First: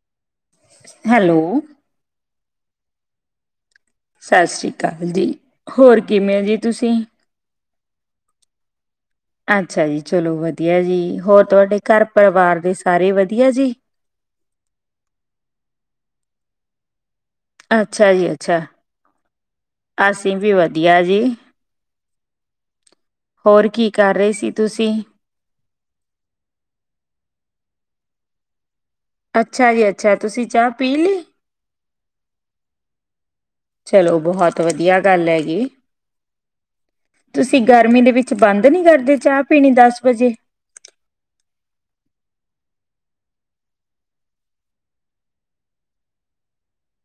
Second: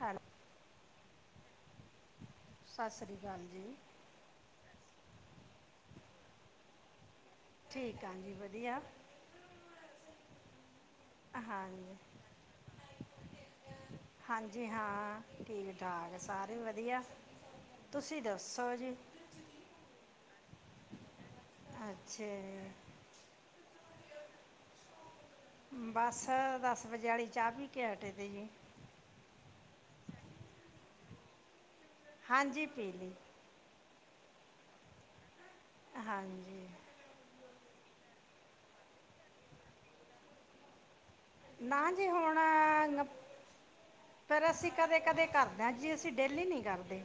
ਹੈਲ ਹੈਲੋ ਸਤਿ ਸ਼੍ਰੀ ਅਕਾਲ ਜੀ। ਸਤਿ ਸ਼੍ਰੀ ਅਕਾਲ ਜੀ ਹੋਰ ਕਿਵੇਂ ਜੀ ਤੁਸੀਂ ਠੀਕ ਆ ਜੀ ਵਧੀਆ ਅੱਛਾ ਜੀ ਚਲੋ ਵਧੀਆ ਜੀ ਹੋਰ ਤੁਹਾਡੇ ਹਾਂਜੀ ਘਰ ਪਰਿਵਾਰ ਦੇ ਸਾਰੇ ਵਧੀਆ ਜੀ। ਹਾਂਜੀ ਹਾਂ ਠੀਕ ਠਾਕ ਸਾਰੇ ਵਧੀਆ ਅੱਛਾ ਤੁਸੀਂ ਜੀ ਅੱਛਾ ਦੱਸੋ ਜੀ ਅਸੀਂ ਵੀ ਵਧੀਆ ਜੀ। ਅੱਛਾ ਜੀ ਹੋਰ ਕੀ ਕਰ ਰਹੇ ਸੀ ਤੁਸੀਂ ਬਸ ਦਸ ਵਜੇ ਅਲੀ ਚਾਹ ਪੀ ਕੇ ਹਟੇ ਤੀ ਜੀ। ਅੱਛਾ ਜੀ ਅੱਛਾ ਤੁਸੀਂ ਚਾਹ ਪੀ ਲੀ ਹਾਂਜੀ ਪੀ ਲੀ ਚਲੋ ਬਹੁਤ ਵਧੀਆ ਗੱਲ ਹੈ ਜੀ। ਹਾਂਜੀ ਤੁਸੀਂ ਗਰਮੀ ਦੇ ਵਿੱਚ ਬੰਦ ਨਈ ਕਰਦੇ ਚਾਹ ਪੀਣੀ ਦਸ ਵਜੇ ਨਾ ਜੀ ਹੁਣ ਪਰ ਅਸੀਂ ਕਦੇ-ਕਦੇ ਕਰਦੇ ਹਾਂ ਜੀ ਅਸੀਂ ਡੇਲੀ ਨਈ ਕਰਦੇ।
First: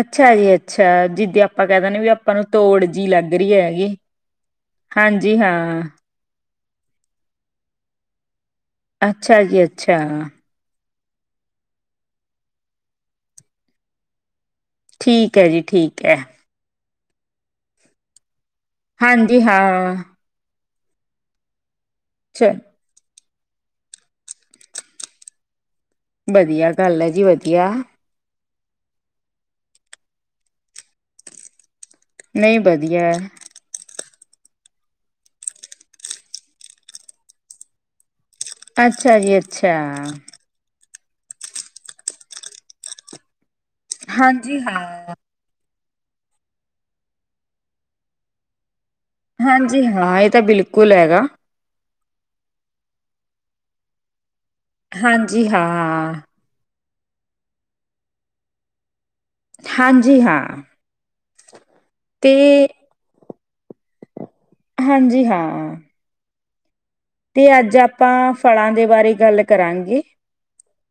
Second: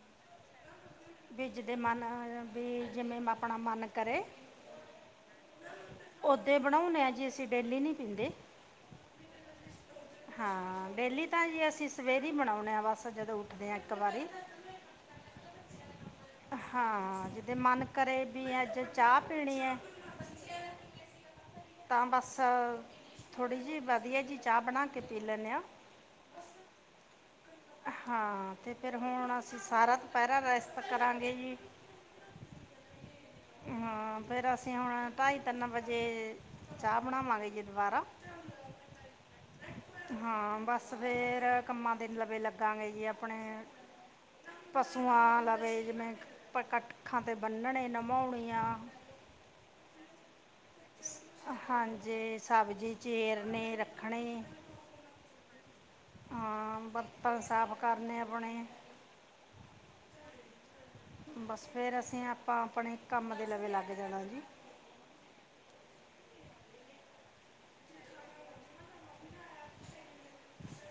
ਅੱਛਾ ਜੀ ਅੱਛਾ ਜਿੱਦਾਂ ਵੀ ਆਪਾਂ ਜਿਹਦੇ ਕਹਿ ਦਿੰਦੇ ਮਨ ਵੀ ਆਪਾਂ ਨੂੰ ਵੀ ਤੋੜ ਜਿਹੀ ਜਿਵੇਂ ਲੱਗ ਰਹੀ ਆਪਣਾ ਮਨ ਹੈਗੀ। ਕਰੇ ਹਾਂਜੀ ਹਾਂ। ਉਦੇ ਬਣਾਣੇ ਹਾਂ ਜੀ ਅਸੀਂ ਡੇਲੀ ਨਹੀਂ ਪੀਂਦੇ। ਅੱਛਾ ਜੀ ਅੱਛਾ ਹਾਂ ਡੇਲੀ ਤਾਂ ਜੀ ਅਸੀਂ ਸਵੇਰੇ ਹੀ ਬਨਾਣੇ ਹਾਂ ਬਸ ਜਦੋਂ ਉੱਠਦੇ ਹਾਂ ਇੱਕ ਵਾਰੀ ਠੀਕ ਐ ਜੀ ਠੀਕ ਐ। ਹਾਂ ਜਿਦੇ ਮਨ ਕਰੇ ਵੀ ਅੱਜ ਚਾਹ ਹਾਂਜੀ ਪੀਣੀ ਐ। ਹਾਂ ਤਾਂ ਬਸ ਚ ਥੋੜ੍ਹੀ ਜਿਹੀ ਵਧੀਆ ਜੀ ਚਾਹ ਬਣਾ ਕੇ ਪੀ ਲੈਂਣੇ ਆਂ। ਵਧੀਆ ਗੱਲ ਹੈ ਜੀ ਵਧੀਆ ਹਾਂ ਤੇ ਫਿਰ ਹੁਣ ਅਸੀਂ ਸਾਰਾ ਦੁਪੈਰਾ ਰੇਸ਼ਤ ਕਰਾਂਗੇ ਜੀ। ਨਈ ਵਧੀਆ ਹਾਂ ਫਿਰ ਅਸੀਂ ਹੁਣ ਢਾਈ ਤਿੰਨ ਵਜੇ ਚਾਹ ਬਣਾਵਾਂਗੇ ਜੀ ਦੁਬਾਰਾ ਅੱਛਾ ਜੀ ਅੱਛਾ ਹਾਂ ਬਸ ਸਵੇਰ ਕੰਮਾਂ ਤਿੰਨ ਲੱਵੇੇ ਲੱਗਾਂਗੇ ਜੀ ਆਪਣੇ। ਹਾਂਜੀ ਹਾਂ ਪਸੂਆਂ ਲਵੇ ਜਿਵੇਂ ਕੱਖਾਂ ਤੇ ਬੰਨਣੇ ਨਭਾਉਣੀਆਂ ਹਾਂਜੀ ਹਾਂ ਇਹ ਤਾਂ ਬਿਲਕੁਲ ਹੈਗਾ ਹਾਂਜੀ, ਸਬਜ਼ੀ ਚੀਰਨੀ ਰੱਖਣੀ। ਹਾਂਜੀ ਹਾਂ ਬਰਤਨ ਸਾਫ਼ ਕਰਨੇ ਆਪਣੇ। ਹਾਂਜੀ ਹਾਂ। ਬਸ ਫਿਰ ਅਸੀਂ ਤੇ ਆਪਾਂ ਆਪਣੇ ਕੰਮ ਦੇ ਲਵੇ ਲੱਗ ਜਾਣਾ ਜੀ। ਹਾਂਜੀ ਹਾਂ। ਤੇ ਅੱਜ ਆਪਾਂ ਫਲਾਂ ਦੇ ਬਾਰੇ ਗੱਲ ਕਰਾਂਗੇ।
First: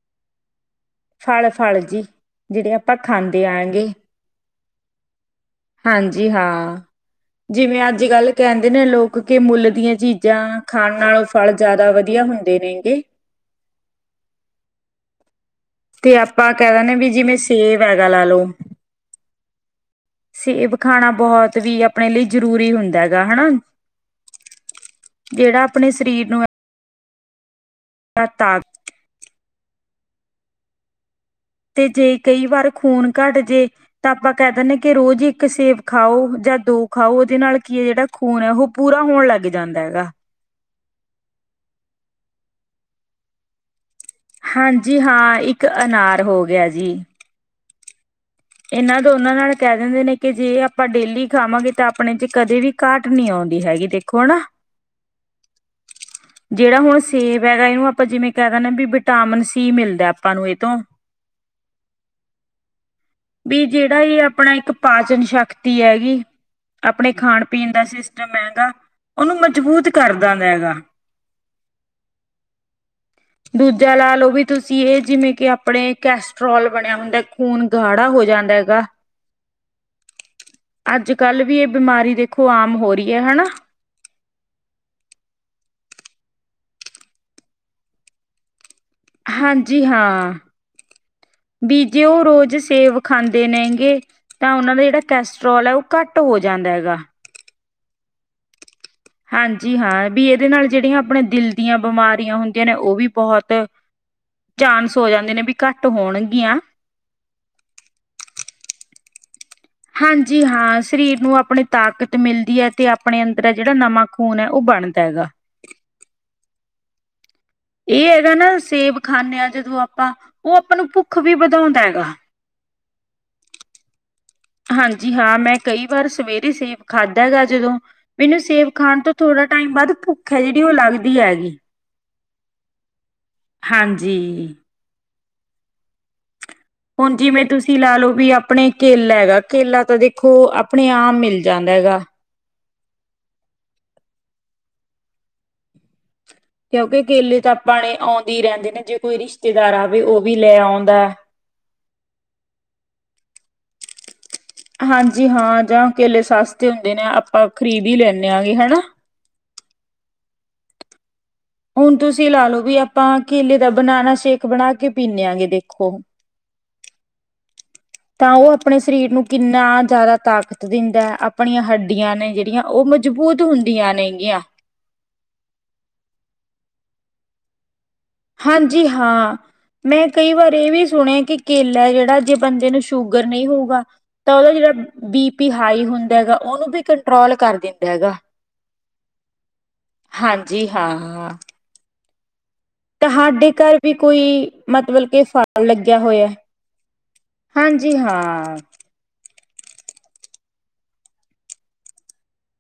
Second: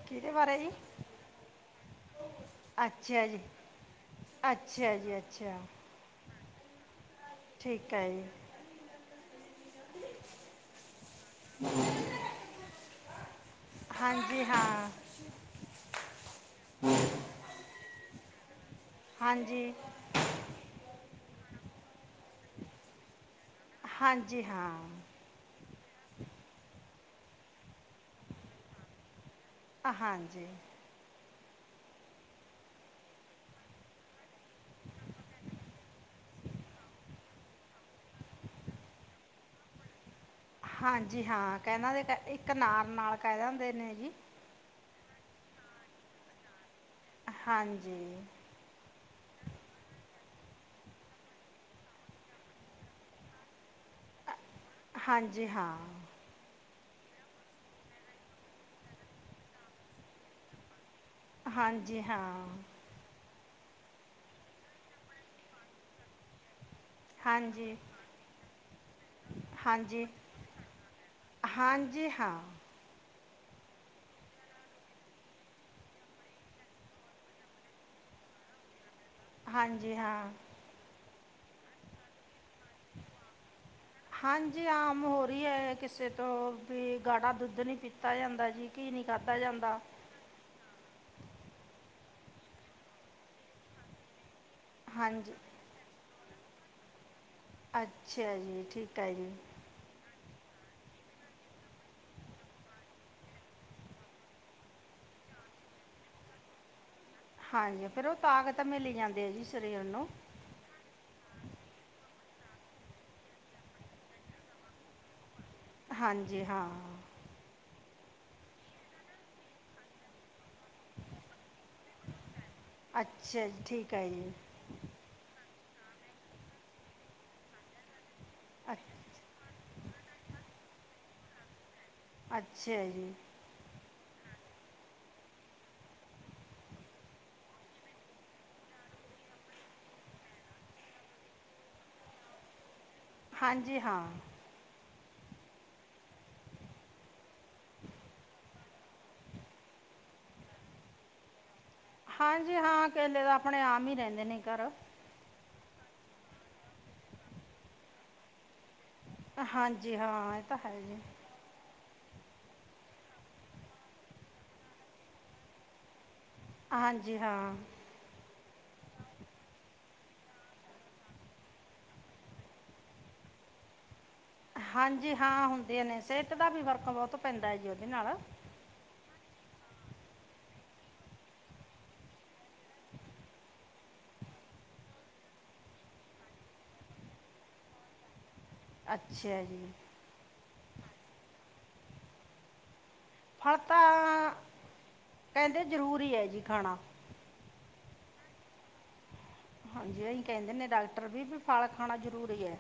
ਕਿਹਦੇ ਬਾਰੇ ਜੀ। ਫਲ ਫਲ ਜੀ ਜਿਹੜੇ ਆਪਾਂ ਅੱਛਾ ਜੀ ਖਾਂਦੇ ਆਗੇ। ਅੱਛਾ ਜੀ ਅੱਛਾ ਹਾਂਜੀ ਹਾਂ ਜਿਵੇਂ ਠੀਕ ਅੱਜ ਹੈ ਜੀ ਕੱਲ੍ਹ ਕਹਿੰਦੇ ਨੇ ਲੋਕ ਕਿ ਮੁੱਲ ਦੀਆਂ ਚੀਜ਼ਾਂ ਖਾਣ ਨਾਲੋਂ ਫਲ ਜ਼ਿਆਦਾ ਵਧੀਆ ਹੁੰਦੇ ਨੇਗੇ। ਹਾਂਜੀ ਹਾਂ ਤੇ ਆਪਾਂ ਕਹਿ ਦਿੰਦੇ ਵੀ ਜਿਵੇਂ ਸੇਬ ਹੈਗਾ ਲਾ ਲੋ ਹਾਂਜੀ ਸੇਬ ਖਾਣਾ ਬਹੁਤ ਵੀ ਆਪਣੇ ਲਈ ਜਰੂਰੀ ਹੁੰਦਾ ਹੈਗਾ ਹਨਾ। ਹਾਂਜੀ ਹਾਂ ਜਿਹੜਾ ਆਪਣੇ ਸਰੀਰ ਨੂੰ ਤਾਕਤ ਹਾਂਜੀ ਤੇ ਜੇ ਕਈ ਵਾਰ ਖੂਨ ਘੱਟ ਜੇ ਤਾਂ ਆਪਾਂ ਕਹਿ ਦਿੰਦੇ ਹ ਕਿ ਰੋਜ਼ ਇੱਕ ਸੇਬ ਖਾਓ ਜਾਂ ਦੋ ਖਾਓ ਉਹਦੇ ਨਾਲ ਕੀ ਹੈ ਜਿਹੜਾ ਖੂਨ ਹੈ ਉਹ ਪੂਰਾ ਹੋਣ ਲੱਗ ਜਾਂਦਾ ਹੈਗਾ ਹਾਂਜੀ ਹਾਂ ਕਹਿੰਦਾ ਦੇ ਤਾ ਇਕ ਅਨਾਰ ਨਾਲ ਕਹਿ ਦਿੰਦੇ ਨੇ ਜੀ ਹਾਂਜੀ ਹਾਂ ਇੱਕ ਅਨਾਰ ਹੋ ਗਿਆ ਜੀ ਹਾਂਜੀ ਇਹਨਾਂ ਦੋਨਾਂ ਨਾਲ ਕਹਿ ਦਿੰਦੇ ਨੇ ਕਿ ਜੇ ਆਪਾਂ ਡੇਲੀ ਖਾਵਾਂਗੇ ਤਾਂ ਆਪਣੇ ਚ ਕਦੇ ਵੀ ਘਾਟ ਨਹੀਂ਼ਆਉਂਦੀ ਹੈਗੀ ਦੇਖ ਹਾਂਜੀ ਹਾਂ ਜਿਹੜਾ ਹੁਣ ਸੇਬ ਹੈਗਾ ਇਹਨੂੰ ਆਪਾਂ ਜਿਵੇਂ ਕਹਿ ਦਿੰਦੇ ਵੀ ਵਿਟਾਮਿਨ ਸੀ ਮਿਲਦਾ ਆਪਾਂ ਨੂੰ ਇਹ ਤੋਂ ਹਾਂਜੀ ਹਾਂ ਵੀ ਜਿਹੜਾ ਇਹ ਆਪਣਾ ਇੱਕ ਪਾਚਨ ਸ਼ਕਤੀ ਹੈਗੀ ਆਪਣੇ ਖਾਣ ਪੀਣ ਹਾਂਜੀ ਦਾ ਸਿਸਟਮ ਹੈਗਾ, ਉਹਨੂੰ ਮਜ਼ਬੂਤ ਹਾਂਜੀ ਕਰਦਾ ਹੈਗਾ। ਹਾਂਜੀ ਹਾਂ ਦੂਜਾ ਲਾ ਲਓ ਵੀ ਤੁਸੀਂ ਇਹ ਜਿਵੇਂ ਕਿ ਆਪਣੇ ਕੈਸਟਰੋਲ ਬਣਿਆ ਹੁੰਦਾ ਖੂਨ ਗਾੜਾ ਹੋ ਜਾਂਦਾ ਹੈਗਾ। ਹਾਂਜੀ ਹਾਂ ਅੱਜ ਕੱਲ੍ਹ ਵੀ ਇਹ ਬਿਮਾਰੀ ਦੇਖੋ ਆਮ ਹੋ ਰਹੀ ਹੈ। ਹਾਂਜੀ ਆਮ ਹੋ ਰਹੀ ਹੈ ਕਿਸੇ ਤੋਂ ਵੀ ਗਾੜਾ ਦੁੱਧ ਨਹੀਂ ਪੀਤਾ ਜਾਂਦਾ ਜੀ। ਘੀ ਨਹੀਂ ਖਾਧਾ ਜਾਂਦਾ ਹਾਂਜੀ ਹਾਂ ਬੀਜੇ ਉਹ ਰੋਜ਼ ਸੇਬ ਖਾਂਦੇ ਨੇਗੇ ਤਾਂ ਉਹਨਾਂ ਦਾ ਜਿਹੜਾ ਹਾਂਜੀ ਕੈਸਟਰ੍ਰੋਲ ਐ, ਉਹ ਘੱਟ ਹੋ ਜਾਂਦਾ ਹੈਗਾ। ਅੱਛਾ ਜੀ, ਠੀਕ। ਹੈ ਜੀ ਹਾਂਜੀ ਹਾਂ, ਵੀ ਇਹਦੇ ਨਾਲ ਜਿਹੜੀਆਂ ਆਪਣੇ ਦਿਲ ਦੀਆਂ ਬਿਮਾਰੀਆਂ ਹੁੰਦੀਆਂ ਨੇ ਉਹ ਵੀ ਬਹੁਤ ਚਾਂਨਸ ਹੋ ਜਾਂਦੇ ਨੇ ਬੀ ਘੱਟ ਹੋਣਗੀਆਂ। ਹਾਂਜੀ, ਫੇਰ ਉਹ ਤਾਕਤ ਮਿਲੀ ਜਾਂਦੀ ਐ ਜੀ ਸਰੀਰ ਨੂੰ। ਜੀ ਹਾਂ, ਸਰੀਰ ਨੂੰ ਆਪਣੀ ਤਾਕਤ ਮਿਲਦੀ ਐ ਤੇ ਆਪਣੇ ਅੰਦਰ ਆ ਜਿਹੜਾ ਨਵਾਂ ਖੂਨ ਏ, ਉਹ ਬਣਦਾ ਹੈਗਾ। [inaudible] ਹਾਂਜੀ, ਹਾਂ। ਇਹ ਹੈਗਾ ਨਾ, ਸੇਬ ਖਾਂਨੇ ਆਂ ਜਦੋਂ ਆਪਾਂ ਉਹ ਆਪਾਂ ਨੂੰ ਭੁੱਖ ਵੀ ਵਧਾਉਂਦਾ ਹੈਗਾ। ਅੱਛਾ ਜੀ, ਠੀਕ ਐ ਜੀ। ਹਾਂਜੀ ਹਾਂ, ਮੈਂ ਕਈ ਵਾਰ ਸਵੇਰੇ ਸੇਬ ਖਾਧਾ ਗਾ ਜਦੋਂ ਮੈਨੂੰ ਸੇਬ ਅ- ਖਾਣ ਤੋਂ ਥੋੜ੍ਹਾ ਟਾਈਮ ਬਾਅਦ ਭੁੱਖ ਐ ਜਿਹੜੀ, ਉਹ ਲੱਗਦੀ ਐਗੀ। ਅੱਛਾ ਜੀ। ਹਾਂਜੀ। ਹੁਣ ਜਿਵੇਂ ਤੁਸੀਂ ਲਾ ਲਓ ਵੀ ਆਪਣੇ ਕੇਲਾ ਹੈਗਾ, ਕੇਲਾ ਤਾਂ ਦੇਖੋ ਆਪਣੇ ਆਮ ਮਿਲ ਜਾਂਦਾ ਹੈਗਾ। ਹਾਂਜੀ ਹਾਂ। ਕਿਉਂਕਿ, ਕੇਲੇ ਤਾਂ ਆਪਾਂਣੇ ਆਉਂਦੇ ਈ ਰਹਿੰਦੇ ਨੇ, ਜੇ ਕੋਈ ਰਿਸ਼ਤੇਦਾਰ ਆਵੇ ਉਹ ਵੀ ਲੈ ਆਉਂਦਾ। ਹਾਂਜੀ ਹਾਂ, ਕੇਲੇ ਆਪਣੇ ਆਮ ਈ ਰਹਿੰਦੇ ਨੇ ਘਰ। ਹਾਂਜੀ ਹਾਂ, ਜਾਂ ਕੇਲੇ ਸਸਤੇ ਹੁੰਦੇ ਨੇ ਆਪਾਂ ਖਰੀਦ ਈ ਲੈਂਨੇ ਆਂਗੇ ਹਨਾ। ਹਾਂਜੀ ਹਾਂ, ਇਹ ਤਾਂ ਹੈ ਈ ਐ। ਹੁਣ ਤੁਸੀਂ ਲਾ ਲਓ ਵੀ ਆਪਾਂ ਕੇਲੇ ਦਾ ਬਨਾਨਾ ਸ਼ੇਕ ਬਣਾ ਕੇ ਪੀਂਨੇ ਐਗੇ ਦੇਖੋ ਹਾਂਜੀ ਹਾਂ। ਤਾਂ ਉਹ ਆਪਣੇ ਸਰੀਰ ਨੂੰ ਕਿੰਨਾ ਜ਼ਿਆਦਾ ਤਾਕਤ ਦਿੰਦਾ, ਆਪਣੀਆਂ ਹੱਡੀਆਂ ਨੇ ਜਿਹੜੀਆਂ ਉਹ ਮਜ਼ਬੂਤ ਹੁੰਦੀਆਂ ਨੇਗੀਆਂ। ਹਾਂਜੀ ਹਾਂ, ਹੁੰਦੀਆਂ ਨੇ ਸਿਹਤ ਦਾ ਵੀ ਫਰਕ ਬਹੁਤ ਪੈਂਦਾ ਜੀ, ਉਹਦੇ ਨਾਲ ਹਾਂਜੀ ਹਾਂ। ਮੈਂ ਕਈ ਵਾਰ ਇਹ ਵੀ ਸੁਣਿਆ ਕਿ ਕੇਲਾ ਜਿਹੜਾ ਜੇ ਬੰਦੇ ਨੂੰ ਸ਼ੂਗਰ ਨਹੀਂ ਹੋਊਗਾ ਤਾਂ ਉਹਦਾ ਜਿਹੜਾ ਬੀ ਪੀ ਹਾਈ ਹੁੰਦਾ ਹੈਗਾ, ਉਹਨੂੰ ਵੀ ਕੰਟਰੋਲ ਕਰ ਦਿੰਦਾ ਹੈਗਾ। ਅੱਛਾ ਜੀ। ਹਾਂਜੀ ਹਾਂ-ਹਾਂ। ਤੁਹਾਡੇ ਫਲ ਘਰ ਵੀ ਤਾਂ ਕੋਈ, ਮਤਲਬ ਕੇ ਕਹਿੰਦੇ ਫਾਲ ਲੱਗਿਆ ਜ਼ਰੂਰੀ ਹੈ ਹੋਇਆ? ਜੀ ਖਾਣਾ ਹਾਂਜੀ ਹਾਂ। ਹਾਂਜੀ, ਏਹੀ ਕਹਿੰਦੇ ਨੇ ਡਾਕਟਰ ਵੀ-ਵੀ ਫਲ ਖਾਣਾ ਜ਼ਰੂਰੀ ਐ।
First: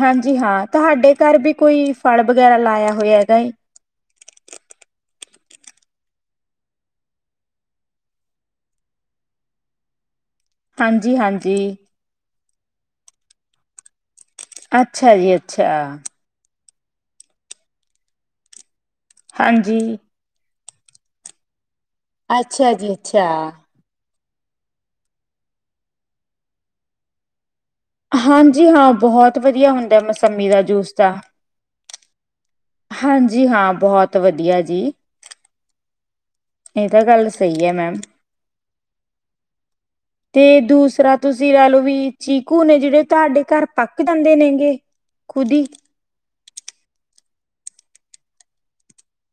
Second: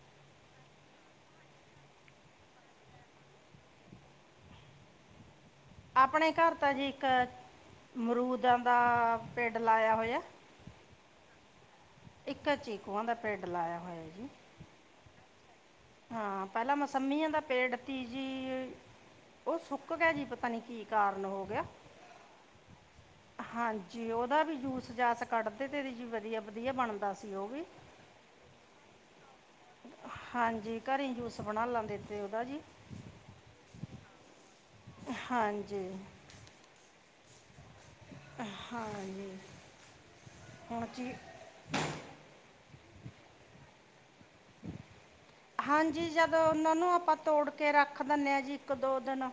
ਹਾਂਜੀ ਹਾਂ, ਤੁਹਾਡੇ ਘਰ ਵੀ ਕੋਈ ਫਲ ਵਗੈਰਾ ਲਾਇਆ ਹੋਇਆ ਹੈਗਾ ਏ। ਆਪਣੇ ਘਰ ਤਾਂ ਜੀ ਇੱਕ ਮਰੂਦਾਂ ਦਾ ਪੇੜ ਲਾਇਆ ਹੋਇਆ। ਹਾਂਜੀ-ਹਾਂਜੀ। ਇੱਕ ਐ ਚੀਕੂਆਂ ਦਾ ਪੇਡ ਲਾਇਆ ਹੋਇਆ ਜੀ। ਅੱਛਾ ਜੀ ਅੱਛਾ। ਹਾਂ ਪਹਿਲਾਂ ਮਸੰਮੀਆਂ ਦਾ ਪੇੜ ਤੀ ਜੀ, ਉਹ ਸੁੱਕ ਹਾਂਜੀ। ਗਿਆ ਜੀ, ਪਤਾ ਨੀ ਕੀ ਕਾਰਨ ਹੋ ਗਿਆ। ਅੱਛਾ ਜੀ ਅੱਛਾ। ਹਾਂਜੀ, ਉਹਦਾ ਵੀ ਜੂਸ-ਜਾਸ ਕੱਢਦੇ ਤੇ ਜ ਵਧੀਆ-ਵਧੀਆ ਬਣਦਾ ਸੀ ਉਹ ਵੀ। ਹਾਂਜੀ ਹਾਂ, ਬਹੁਤ ਵਧੀਆ ਹੁੰਦਾ ਮੌਸੰਮੀ ਦਾ ਜੇ ਘਰੇਂ ਈ ਜੂਸ ਬਣਾ ਲੈਂਦੇ ਤੇ ਉਹਦਾ ਜੀ। ਹਾਂਜੀ ਹਾਂ, ਬਹੁਤ ਵਧੀਆ ਜੀ। ਹਾਂਜੀ ਇਹ ਤਾਂ ਗੱਲ ਸਹੀ ਹੈ ਮੈਮ ਹਾਂਜੀ ਤੇ ਹੁਣ ਦੂਸਰਾ ਜੀ ਤੁਸੀਂ ਲਹਿ ਲੋਓ ਵੀ ਚੀਕੂ ਨੇ ਜਿਹੜੇ ਤੁਹਾਡੇ ਘਰ ਪੱਕ ਦਿੰਦੇ ਨੇਗੇ ਖੁਦੀ ਫਿਰ ਓਨਾਂ ਨੂੰ ਆਪਾਂ ਤੋੜ ਕੇ ਰੱਖ ਦਿੰਦੇ ਆ ਜੀ ਇੱਕ ਦੋ ਦਿਨ।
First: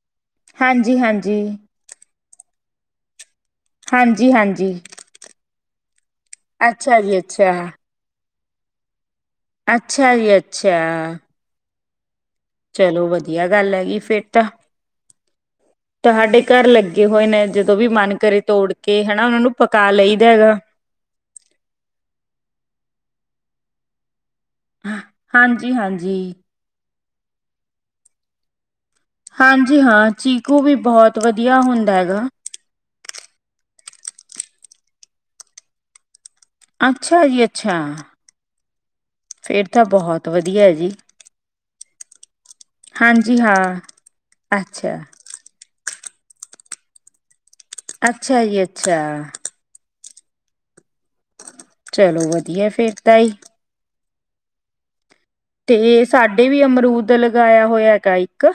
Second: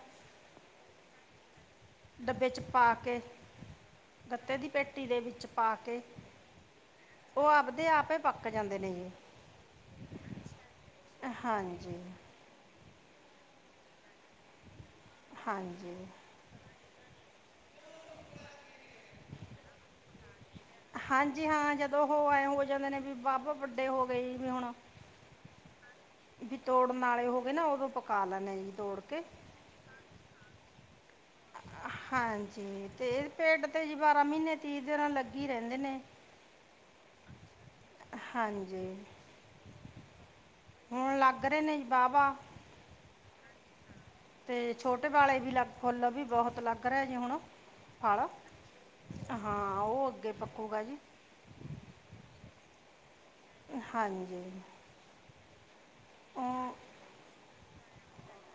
ਹਾਂਜੀ ਹਾਂਜੀ ਡੱਬੇ 'ਚ ਪਾ ਕੇ ਹਾਂਜੀ ਗੱਤੇ ਦੀ ਹਾਂਜੀ ਪੇਟੀ ਦੇ ਵਿੱਚ ਪਾ ਕੇ ਅੱਛਾ ਜੀ ਉਹ ਅੱਛਾ ਆਪਦੇ ਆਪੇ। ਪੱਕ ਜਾਂਦੇ ਨੇ ਜੀ। ਅੱਛਾ ਜੀ ਅੱਛਾ ਹਾਂਜੀ ਚਲੋ ਵਧੀਆ ਗੱਲ ਹੈਗੀ ਫਿਰ ਤਾਂ। ਹਾਂਜੀ ਤੁ ਸਾਡੇ ਘਰ ਲੱਗੇ ਹੋਏ ਨੇ ਜਦੋਂ ਵੀ ਮਨ ਕਰੇ ਤੋੜ ਕੇ ਹਨਾ ਉਹਨਾਂ ਨੂੰ ਪਕਾ ਲਈਦਾ ਹੈਗਾ ਹਾਂਜੀ ਹਾਂ ਜਦੋਂ ਉਹ ਐਂ ਹੋ ਜਾਂਦੇ ਨੇ ਵੀ ਬਾਬ ਵੱਡੇ ਹੋ ਗਏ ਜੀ ਵੀ ਹੁਣ। ਹਾਂਜੀ ਹਾਂਜੀ ਵੀ ਤੋੜਨ ਵਾਲੇ ਹੋ ਗਏ ਨਾ, ਉਦੋਂ ਪਕਾ ਲੈਂਨੇ ਆ ਜੀ ਤੋੜ ਕੇ। ਹਾਂਜੀ ਹਾਂ ਚੀਕੂ ਵੀ ਬਹੁਤ ਵਧੀਆ ਹੁੰਦਾ ਹੈਗਾ ਜ ਤੇ ਇਹ ਪਿੰਟ ਤੇ ਜੀ ਬਾਰਾਂ ਮਹੀਨੇ ਤੀਹ ਦਿਨ ਲੱਗੀ ਰਹਿੰਦੇ ਨੇ। ਅੱਛਾ ਜੀ ਅੱਛਾ ਹਾਂਜੀ ਫਿਰ ਤਾਂ ਬਹੁਤ ਵਧੀਆ ਹੈ ਜੀ ਹੁਣ ਲੱਗ ਰਹੇ ਨੇ ਜੀ ਵਾਹਵਾ ਹਾਂਜੀ ਹਾਂ ਅਤੇ ਅੱਛਾ ਛੋਟੇ ਵਾਲੇ ਵੀ ਲੱਗ ਫੁੱਲ ਵੀ ਬਹੁਤ ਲੱਗ ਰਿਹਾ ਜੀ ਹੁਣ ਫਲ ਅੱਛਾ ਜੀ ਅੱਛਾ ਹਾਂ ਉਹ ਅੱਗੇ ਪੱਕੂਗਾ ਜੀ ਚਲੋ ਵਧੀਆ ਫੇਰ ਤਾ ਜੀ। ਹਾਂਜੀ ਤੇ ਸਾਡੇ ਵੀ ਉਹ ਅਮਰੂਦ ਲਗਾਇਆ ਹੋਇਆ ਹੈਗਾ ਇੱਕ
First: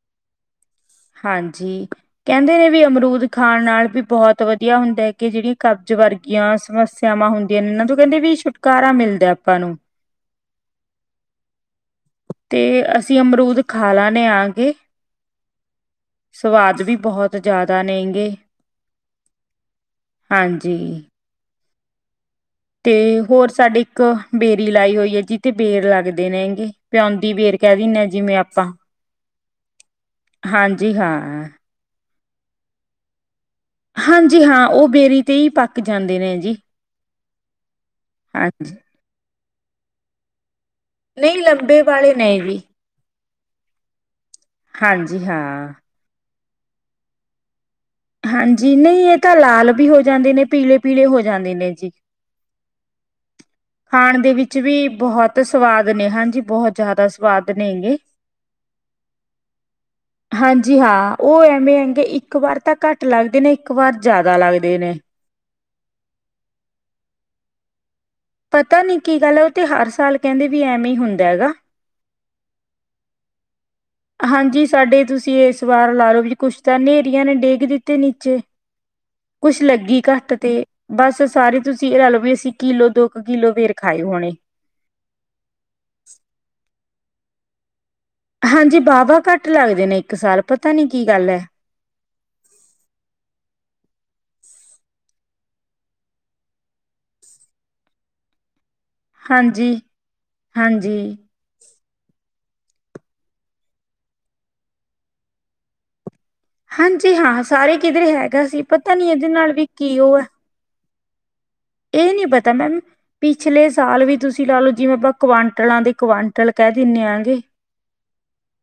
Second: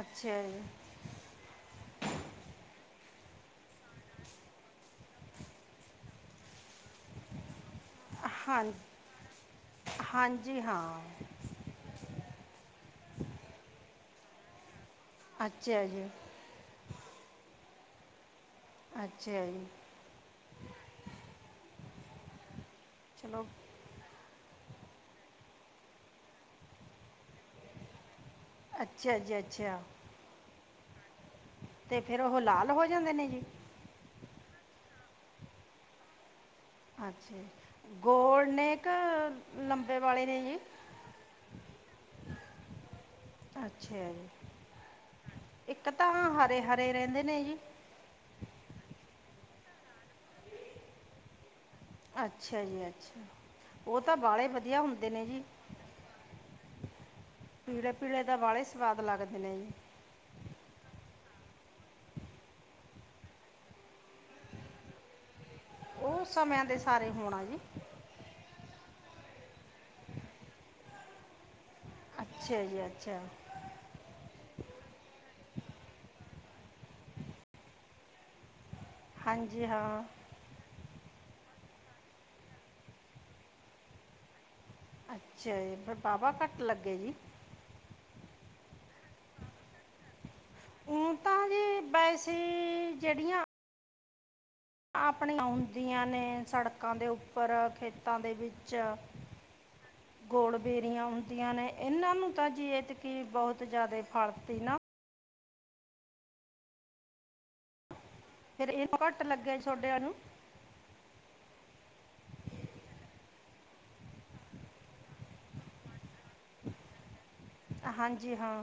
ਅੱਛਾ ਜੀ ਹਾਂਜੀ ਕਹਿੰਦੇ ਨੇ ਵੀ ਅਮਰੂਦ ਖਾਣ ਨਾਲ ਵੀ ਬਹੁਤ ਵਧੀਆ ਹੁੰਦਾ ਕਿ ਜਿਹੜੀਆਂ ਕਬਜ਼ ਵਰਗੀਆਂ ਸਮੱਸਿਆਵਾਂ ਹੁੰਦੀਆਂ ਨੇ। ਇਹਨਾਂ ਤੋਂ ਕਹਿੰਦੇ ਵੀ ਹਾਂ ਛੁਟਕਾਰਾ ਮਿਲਦਾ ਆਪਾਂ ਨੂੰ। ਹਾਂਜੀ ਹਾਂ ਤੇ ਅਸੀਂ ਅਮਰੂਦ ਖਾਲਾ ਨੇ ਆ ਕੇ ਅੱਛਾ ਅੱਛਾ ਸਵਾਦ ਵੀ ਬਹੁਤ ਜ਼ਿਆਦਾ ਨੇਗੇ। ਅੱਛਾ ਜੀ ਹਾਂਜੀ ਤੇ ਚਲੋ ਹੋਰ ਸਾਡੇ ਇੱਕ ਬੇਰੀ ਲਾਈ ਹੋਈ ਹੈ ਜਿਥ ਬੇਰ ਲੱਗਦੇ ਨੇ ਹੈਗੇ। ਪਿਉਂਦੀ ਵੇਰ ਕਹਿ ਦਿੰਦੇ ਹ ਜਿਵੇਂ ਆਪਾਂ। ਅੱਛਾ ਜੀ ਅੱਛਾ ਹਾਂਜੀ ਹਾਂ। ਤੇ ਫਿਰ ਉਹ ਲਾਲ ਹੋ ਜਾਂਦੇ ਨੇ ਜੀ। ਹਾਂਜੀ ਹਾਂ, ਉਹ ਬੇਰੀ ਤੇ ਹੀ ਪੱਕ ਜਾਂਦੇ ਨੇ ਜੀ। ਅੱਛਾ ਜੀ, ਗੋਲ ਨੇ ਹਾਂਜੀ ਕਿ ਲੰਬੇ ਵਾਲੇ ਨੇ ਜੀ ਨਹੀਂ ਲੰਬੇ ਵਾਲੇ ਨੇ ਜੀ। ਅੱਛਾ ਜੀ ਹਾਂਜੀ ਹਾਂ ਇੱਕ ਤਾਂ ਹਰੇ ਹਰੇ ਰਹਿੰਦੇ ਨੇ ਜੀ ਹਾਂਜੀ ਨਹੀਂ ਇਹ ਤਾਂ ਲਾਲ ਵੀ ਹੋ ਜਾਂਦੇ ਨੇ ਪੀਲੇ ਪੀਲੇ ਹੋ ਜਾਂਦੇ ਨੇ ਜੀ ਅੱਛਾ ਜੀ ਅੱਛਾ ਉਹ ਤਾਂ ਖਾਣ ਦੇ ਬਾਹਲੇ ਵਿੱਚ ਵੀ ਵਧੀਆ ਹੁੰਦੇ ਨੇ ਬਹੁਤ ਜੀ ਸਵਾਦ ਨੇ ਹਾਂਜੀ ਬਹੁਤ ਜ਼ਿਆਦਾ ਸਵਾਦ ਪੀਲੇ ਨੇਗੇ ਪੀਲੇ ਦਾ ਵਾਲੇ ਹੀ ਸਵਾਦ ਲੱਗਦੇ ਨੇ ਜੀ ਹਾਂਜੀ ਹਾਂ ਉਹ ਐਵੇਂ ਹੈਂਗੇ ਇੱਕ ਵਾਰ ਤਾਂ ਘੱਟ ਲੱਗਦੇ ਨੇ ਇੱਕ ਵਾਰ ਜ਼ਿਆਦਾ ਲੱਗਦੇ ਨੇ ਉਹ ਸਮਿਆਂ ਦੇ ਸਾਰੇ ਹੋਣਾ ਜੀ ਪਤਾ ਨੀ ਕੀ ਗੱਲ ਹੈ ਉਹ ਤੇ ਹਰ ਸਾਲ ਕਹਿੰਦੇ ਵੀ ਐਵੇਂ ਹੀ ਹੁੰਦਾ ਹੈਗਾ ਅੱਛਾ ਜੀ ਅੱਛਾ ਹਾਂਜੀ ਸਾਡੇ ਤੁਸੀਂ ਇਸ ਵਾਰ ਲਾ ਲਓ ਵੀ ਕੁਛ ਤਾਂ ਹਨੇਰੀਆਂ ਨੇ ਡਿੱਗ ਦਿੱਤੇ ਨੀਚੇ ਕੁਛ ਹਾਂਜੀ ਲੱਗੀ ਹਾਂ ਘੱਟ ਤੇ ਬਸ ਸਾਰੇ ਤੁਸੀਂ ਇਹ ਰ ਲਓ ਵੀ ਅਸੀਂ ਕਿੱਲੋ ਦੋ ਕੁ ਕਿੱਲੋ ਬੇਰ ਖਾਏ ਹੋਣੇ ਅੱਛਾ ਜੀ ਫ ਵਾਹਵਾ ਘੱਟ ਲੱਗੇ ਜੀ ਹਾਂਜੀ ਵਾਹਵਾ ਘੱਟ ਲੱਗਦੇ ਨੇ ਇੱਕ ਸਾਲ ਪਤਾ ਨੀ ਕੀ ਗੱਲ ਹੈ ਤੇ ਜਿਹੜੀਆਂ ਆਪਣੀਆਂ ਹੁੰਦੀਆਂ ਨੇ ਸੜਕਾਂ ਦੇ ਉੱਪਰ ਖੇਤਾਂ ਦੇ ਵਿੱਚ ਹਾਂਜੀ। ਗੋੜ ਬੇਰੀਆਂ ਹਾਂਜੀ। ਹ ਆਂ ਨੇ ਇਹਨਾਂ ਨੂੰ ਤਾਂ ਜੀ ਇਹਤ ਕੀ ਬਹੁਤ ਜ਼ਿਆਦਾ ਫਲਤੀ ਨਾ ਹਾਂਜੀ ਹਾਂ ਸਾਰੇ ਕਿਧਰੇ ਹੈਗਾ ਸੀ ਫਿਰ ਪਤਾ ਇਹਨੂੰ ਨੀ ਘੱਟ ਇਹਦੇ ਨਾਲ ਲੱਗਿਆ ਜੀ ਵੀ ਤੁਹਾਡੇ ਕੀ ਵਾਲੇ ਨੂੰ ਉਹ ਹੈ ਇਹ ਨਹੀਂ ਪਤਾ ਮੈਮ ਪਿਛਲੇ ਸਾਲ ਵੀ ਤੁਸੀਂ ਲਾ ਲੋਓ ਜਿਵੇਂ ਆਪਾਂ ਕੁਆਂਟਲਾਂ ਦੇ ਕੁਆਂਟਲ ਕਹਿ ਦਿੰਦੇ ਆ ਗ ਹਾਂਜੀ ਹਾਂ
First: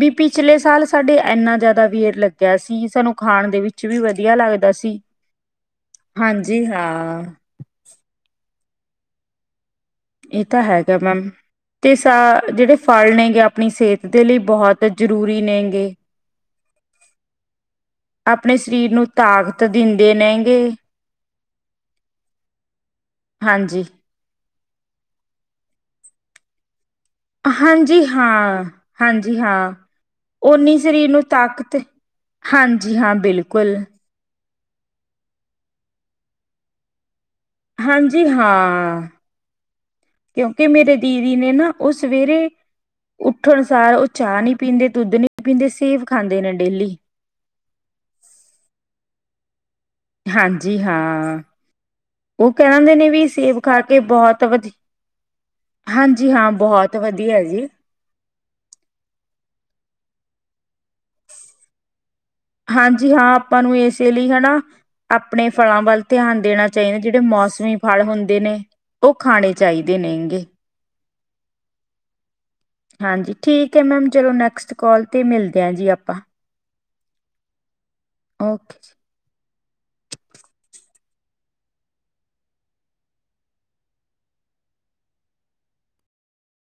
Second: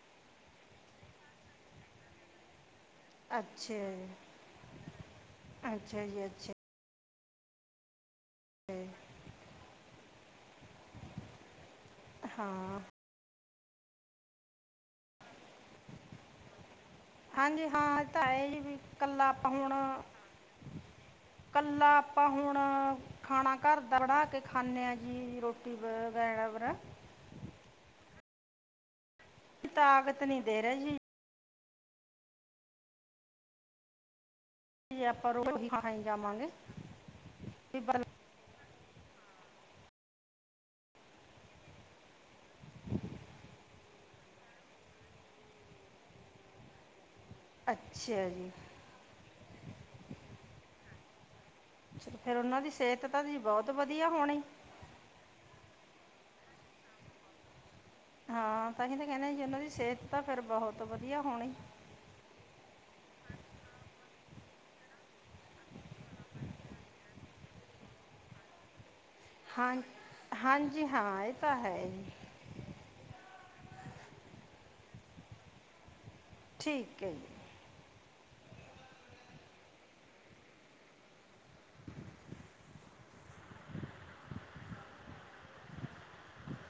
ਵੀ ਪਿਛਲੇ ਸਾਲ ਸਾਡੇ ਇੰਨਾ ਜ਼ਿਆਦਾ ਵੇਰ ਲੱਗਿਆ ਸੀ ਸਾਨੂੰ ਖਾਣ ਦੇ ਅੱਛਾ ਵਿੱਚ ਵੀ ਜੀ ਵਧੀਆ ਲੱਗਦਾ ਸੀ ਅੱਛਾ ਜੀ ਅੱਛਾ ਹਾਂਜੀ ਹਾਂ ਜੀ ਇਹ ਤਾਂ ਹੈਗਾ ਮੈਮ ਤੇ ਸਾ ਜਿਹੜੇ ਹਾਂ ਫਲ ਨੇਗੇ ਆਪਣੀ ਸਿਹਤ ਦੇ ਲਈ ਬਹੁਤ ਜ਼ਰੂਰੀ ਨੇ ਗ ਹਾਂਜੀ ਹਾਂ ਤਾਂ ਇਹ ਜੀ ਵੀ ਨੂੰ ਕੱਲਾ ਆਪਾਂ ਤਾਕਤ ਹੁਣ ਦਿੰਦੇ ਨੇਗੇ ਕੱਲਾ ਆਪਾਂ ਹੁਣ ਖਾਣਾ ਘਰ ਹਾਂਜੀ। ਦਾ ਬਣਾ ਕੇ ਕੇ ਖਾਂਦੇ ਆਾਂ ਜੀ ਰੋਟੀ ਵ ਵਗੈ ਵਰਾ ਹਾਂਜੀ ਹਾਂ ਹਾਂਜੀ ਹਾਂ ਤਾਕਤ ਨਹੀਂ ਦੇ ਰਿਹਾ ਓਨੀ ਜੀ ਸਰੀਰ ਨੂੰ ਤਾਕਤ ਹਾਂਜੀ ਹਾਂ ਬਿਲਕੁਲ ਆਪਾਂ ਰੋਟੀ ਖਾਣ ਜਾਵਾਂਗੇ ਵੀ ਬਦਲ ਹਾਂਜੀ ਹਾਂ ਕਿਉਂਕਿ ਮੇਰੇ ਦੀਦੀ ਨੇ ਨਾ ਉਹ ਸਵੇਰੇ ਉੱਠਣਨੁਸਾਰ ਉਹ ਚਾਹ ਨਹੀਂੀ ਪੀਂਦੇ ਦੁੱਧ ਨਹੀਂੀ ਪੀਂਦੇ ਸੇਵ ਖਾਂਦੇ ਨੇ ਡੇਲੀ ਅੱਛਾ ਜੀ ਹਾਂਜੀ ਹਾਂ ਚਲੋ ਫਿਰ ਉਹ ਉਹਨਾਂ ਦੀ ਕਹਿਿੰਦੇ ਸਿਹਤ ਨੇ ਤਾਂ ਵੀ ਜੀ ਸੇਬ ਬਹੁਤ ਖਾ ਕੇ ਵਧੀਆ ਹੋਣੀ ਬਹੁਤ ਵਧੀਆ ਹਾਂਜੀ ਹਾਂ ਬਹੁਤ ਵਧੀਆ ਹੈ ਜੀ ਹਾਂ ਤਾਂ ਅਸੀਂ ਤਾਂ ਕਹਿੰਦੇ ਜੀ ਉਹਨਾਂ ਦੀ ਸਿਹਤ ਤਾਂ ਫੇਿਰ ਬਹੁਤ ਵਧੀਆ ਹੋਣੀ ਹਾਂਜੀ ਹਾਂ ਆਪਾਂ ਨੂੰ ਇਸੇ ਲਈ ਹੈਾ ਆਪਣੇ ਫਲਾਂ ਵੱਲ ਧਿਆਨ ਦੇਣਾ ਚਾਹੀਦਾ ਜਿਹੜੇ ਮੌਸਮੀ ਫਲ ਹੁੰਦੇ ਨੇ ਉਹ ਖਾਣੇ ਹਾਂ ਚਾਹੀਦੇ ਨੇਗੇ ਹਾਂਜੀ ਹਾਂ ਇਹ ਤਾਂ ਹੈ ਹੀ ਹਾਂਜੀ ਠੀਕ ਹੈ ਮੈਮ ਚਲੋ ਨੈਕਸਟ ਕੋਾਲ 'ਤੇ ਮਿਲਦੇ ਹਾਂ ਜੀ ਆਪਾਂ ਠੀਕ ਹੈ ਜੀ ਓਕੇ ਜੀ [inaudible]